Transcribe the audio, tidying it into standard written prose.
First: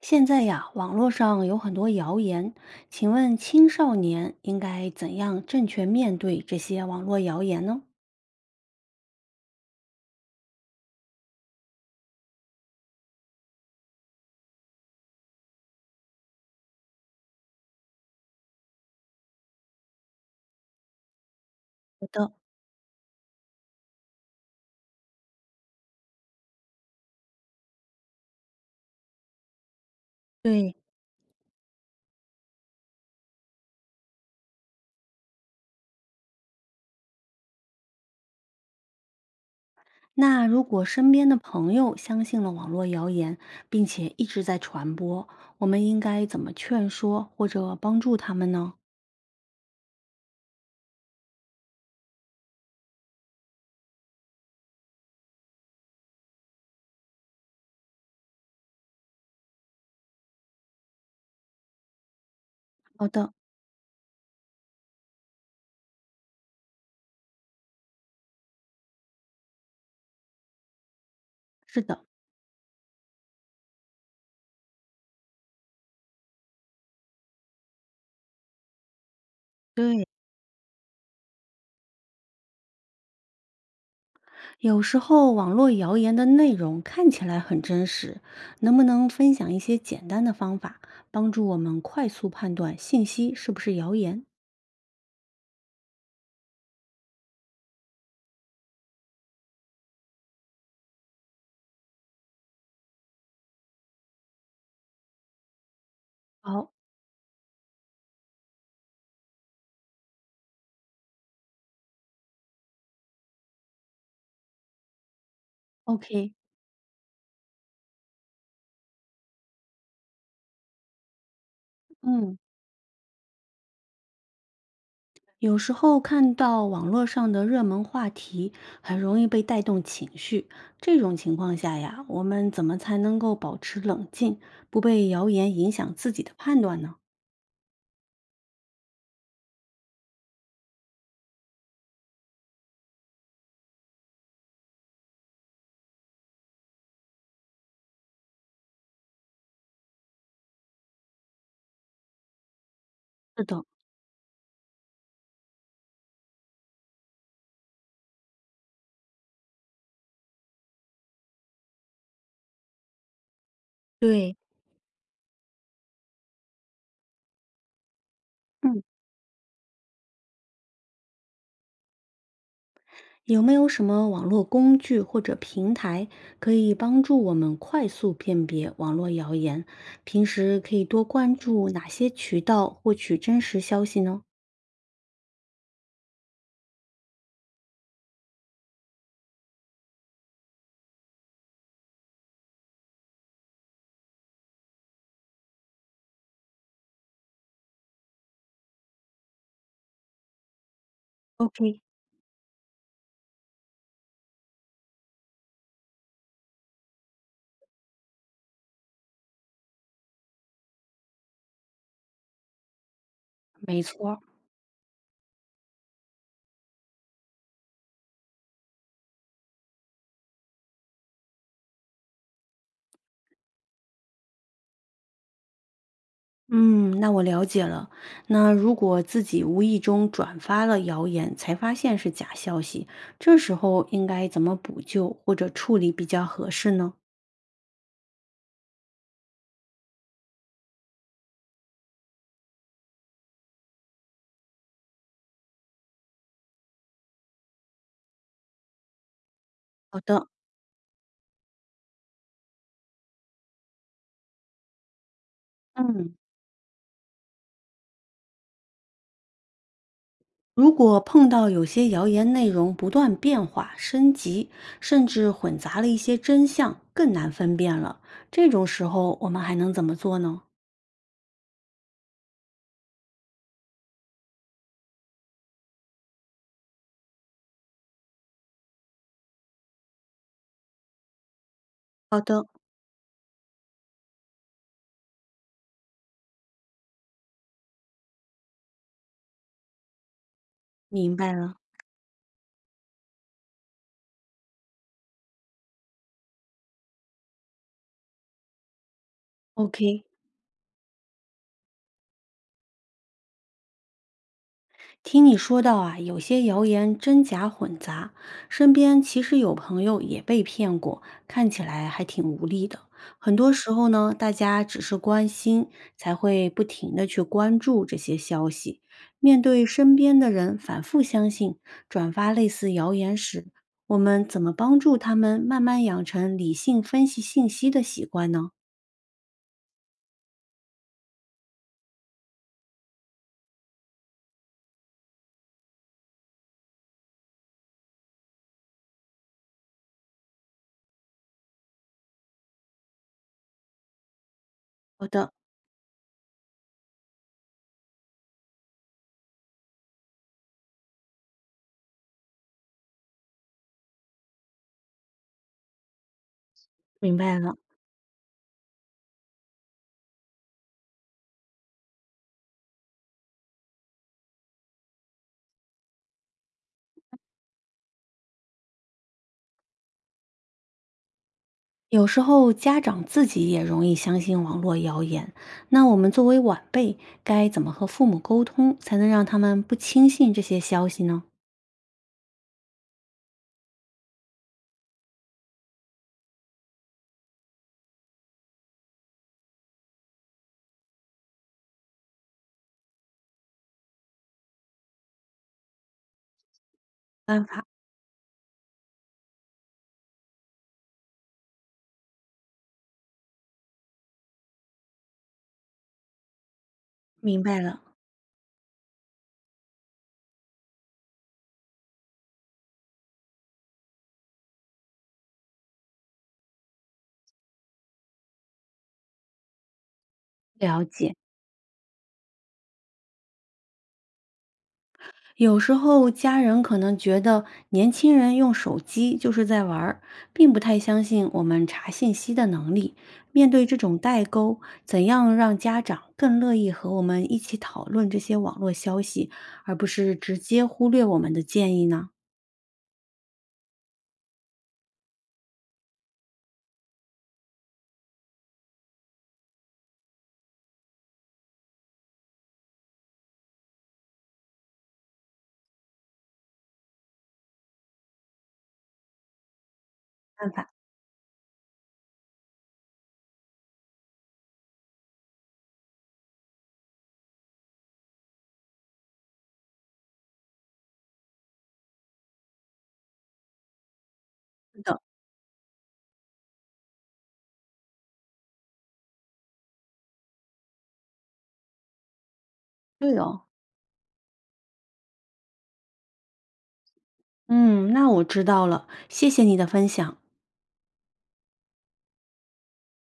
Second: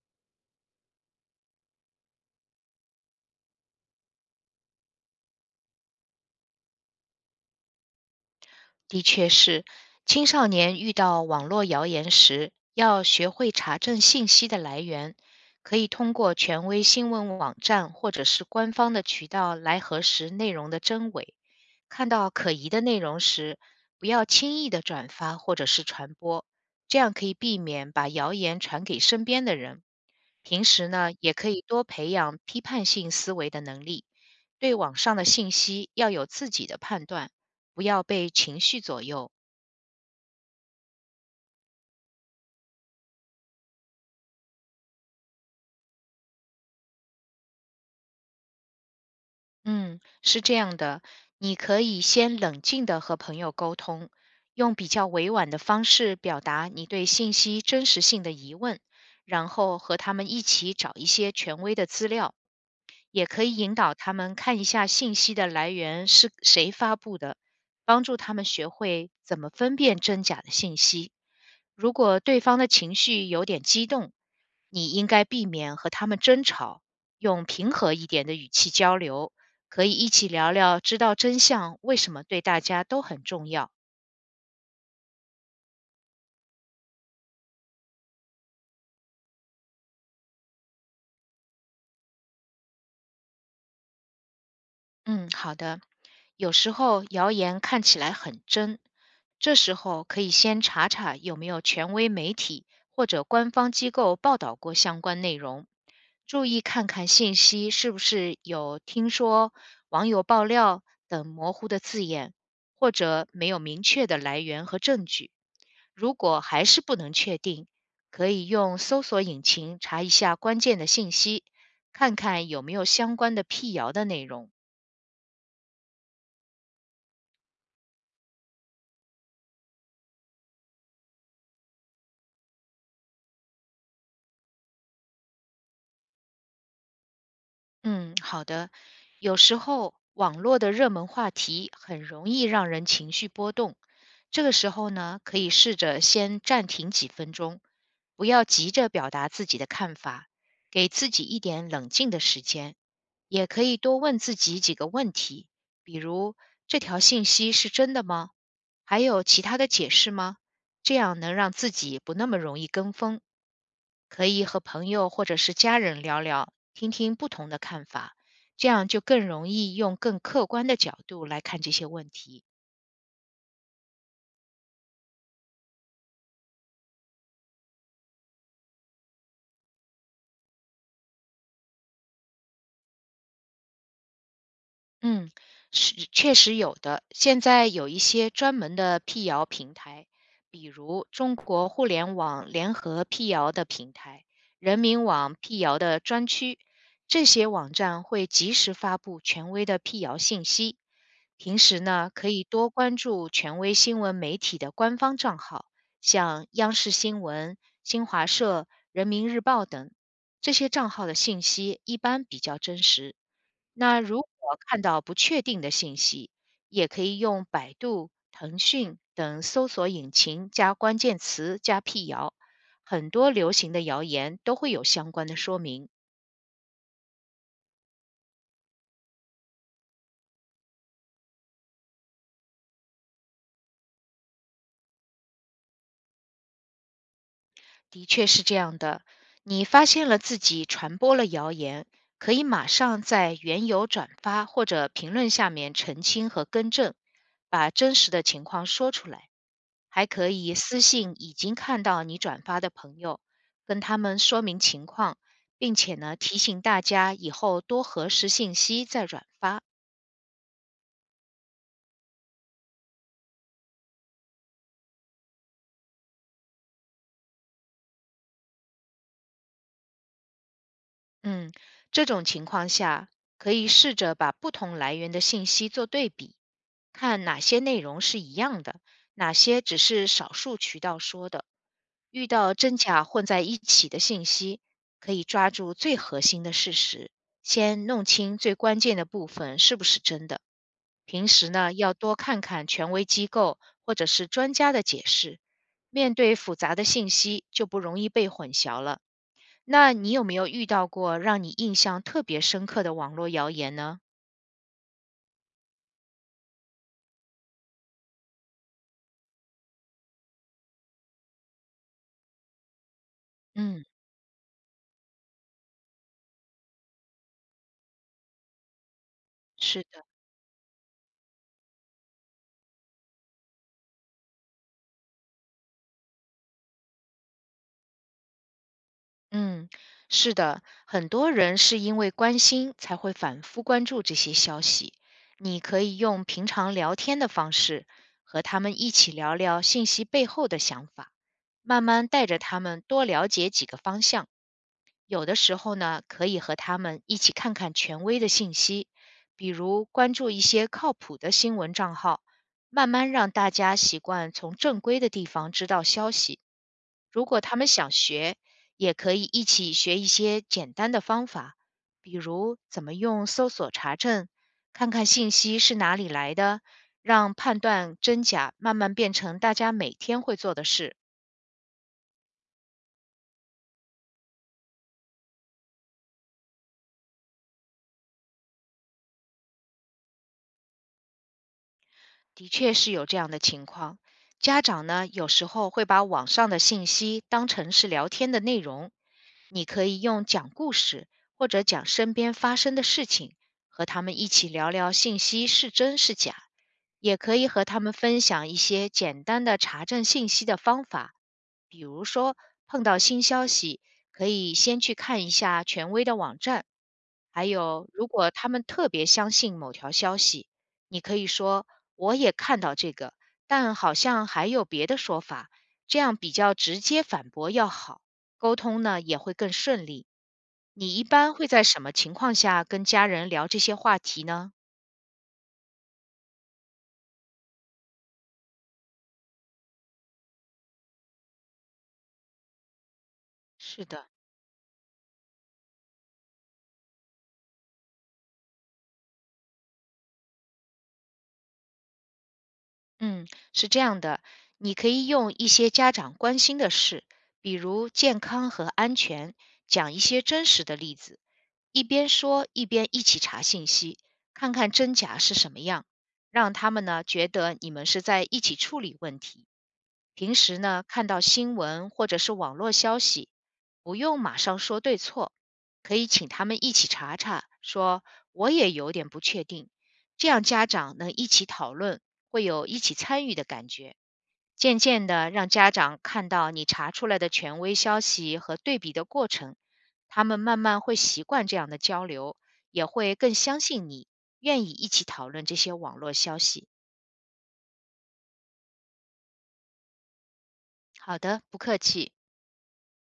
现在呀，网络上有很多谣言，请问青少年应该怎样正确面对这些网络谣言呢？的确是，青少年遇到网络谣言时，要学会查证信息的来源，可以通过权威新闻网站或者是官方的渠道来核实内容的真伪。看到可疑的内容时，不要轻易的转发或者是传播，这样可以避免把谣言传给身边的人。平对。时呢，也可以多培养批判性思维的能力，对网上的信息要有自己的判断。不要被情绪左右。那如果身边的朋友相信了网络谣言，并且一直在传播，我们应该怎么劝说或者帮助他们呢？嗯，是这样的，你可以先冷静的和朋友沟通，用比较委婉的方式表达你对信息真实性的疑问，然后和他们一起找一些权威的资料，好也的。可以引导他们看一下信息的来源是谁发布的，帮助他们学会怎么分辨真假的信息。是如的。果对方的情绪有点激动，你应该避免和他们争吵，用平和一点的语气交流，可以对。一起聊聊知道真相为什么对大家都很重要。有时候网络谣言的内容看起来很真实，能不能分享一些简单的方法，帮助我们快速判断信息是不是谣言？嗯，好的。有时候谣言看起来很真，这时候可以先查查有没有权威媒体或者官方机构报道过相关内容，注意好。看看信息是不是有“听说”“网友爆料”等模糊的字眼，或者没有明确的来源和证据。如 OK。果还是不能确定，可以用搜索引擎查一下关键的信息，看嗯。看有没有相关的辟谣的内容。有时候看到网络上的热门话题，很容易被带动情绪。这种情况下呀，我们怎么才能够保持冷静，不被谣言影响自己的判断呢？嗯，好的。有时候网络的热门话题很容易让人情绪波动，这个时候呢，可以试着先暂停几分钟，不要急着表达自己的看法，给自己一点冷静的时间。是也可的。以多问自己几个问题，比如这条信息是真的吗？还有其他的解释吗？这样能让自己不那么容易跟风。可对。以和朋友或者是家人聊聊，听听不同的看法，这嗯，样就更容易用更客观的角度来看这些问题。有没有什么网络工具或者平台可以帮助我们快速辨别网络谣言？平时可以多关注哪些渠道获取真实消息呢？嗯，是确实有的。现在有一些专门的辟谣平台，比如中国互联网联合辟谣的平台、人民网辟谣的专区，这些网站会及时发布权威的辟谣信息。平时 OK。呢，可以多关注权威新闻媒体的官方账号，像央视新闻、新华社、人民日报等，这些账号的信息一般比较真实。没那错。如果看到不确定的信息，也可以用百度、腾讯等搜索引擎加关键词加辟谣，很多流行的谣言都会有相关的说明。嗯，那我了解了。那如果自己无意中转发了谣言，才发现是假消息，这时候应该怎么补救或者处理比较合适呢？的确是这样的，你发现了自己传播了谣言，可以马上在原有转发或者评论下面澄清和更正，把真实的情况说出来。好还的。可以私信已经看到你转发的朋友，跟他们说明情况，并且嗯，呢提醒大家以后多核实信息再转发。如果碰到有些谣言内容不断变化、升级，甚至混杂了一些真相，更难分辨了，这种时候我们还能怎么做呢？嗯，这种情况下，可以试着把不同来源的信息做对比，看哪些内容是一样的，哪些只是少数渠道说的。好遇的。到真假混在一起的信息，可以抓住最核心的事实，先弄清最关键的部分是不是真的。明平白时了呢，要多看看权威机构或者是专家的解释，面对复杂的信息就不容易被混淆了。那，OK。你有没有遇到过让你印象特别深刻的网络谣言呢？听你说到啊，有些谣言真假混杂，身边其实有朋友也被骗过，看起来还挺无力的。很多时嗯，候呢，大家只是关心，才会不停的去关注这些消息。面对是身的，边的人反复相信、转发类似谣言时，我们怎么帮助他们慢慢养成理性分析信息的习惯呢？嗯，是的，很多人是因为关心才会反复关注这些消息。你可以用平常聊天的方式和他们一起聊聊信息背后的想法，慢慢带着他们多了解几个方向。好有的。的时候呢，可以和他们一起看看权威的信息，比如关注一些靠谱的新闻账号，慢慢让大家习惯从正规的地方知道消息。明如白果了。他们想学，也可以一起学一些简单的方法，比如怎么用搜索查证，看看信息是哪里来的，让判断真假慢慢变成大家每天会做的事。有时候家长自己也容易相信网络谣言，那我们作为晚辈，该怎么和父母沟通，才能让他们不轻信这些消息呢？的确是有这样的情况。家长呢，有时候会把网上的信息当成是聊天的内容，你可以用讲故事或者讲身边发生的事情，和他们一起聊聊信息是真是假，也可办以和法。他们分享一些简单的查证信息的方法，比如说碰到新消息，可以先去看一下权威的网站。明还白了。有，如果他们特别相信某条消息，你可以说我也看到这个，但好像还有别的说法，这样比较直接反驳要好。沟通呢也会更顺利。了你一解。般会在什么情况下跟家人聊这些话题呢？有时候家人可能觉得年轻人用手机就是在玩儿，并不太相信我们查信息的能力。面对这是种的，代沟，怎样让家长更乐意和我们一起讨论这些网络消息，而不是直接忽略我们的建议呢？嗯，是这样的，你可以用一些家长关心的事，比如健康和安全，讲一些真实的例子，一边说一边一起查信息，看看真假是什么样，让他们呢觉得你们是在一起处理问题。平办时法。呢，看到新闻或者是网络消息，不用马上说对错，可以请他们一起查查，说我也有点不确定，这样家长能一起讨论，会有一起参与的感觉。渐等。渐的，让家长看到你查出来的权威消息和对比的过程，他们慢慢会习惯这样的交流，也会对更哦。相信你，愿意一起讨论这些网络消息。嗯，那我知道了，谢谢你的分享。好的，不客气。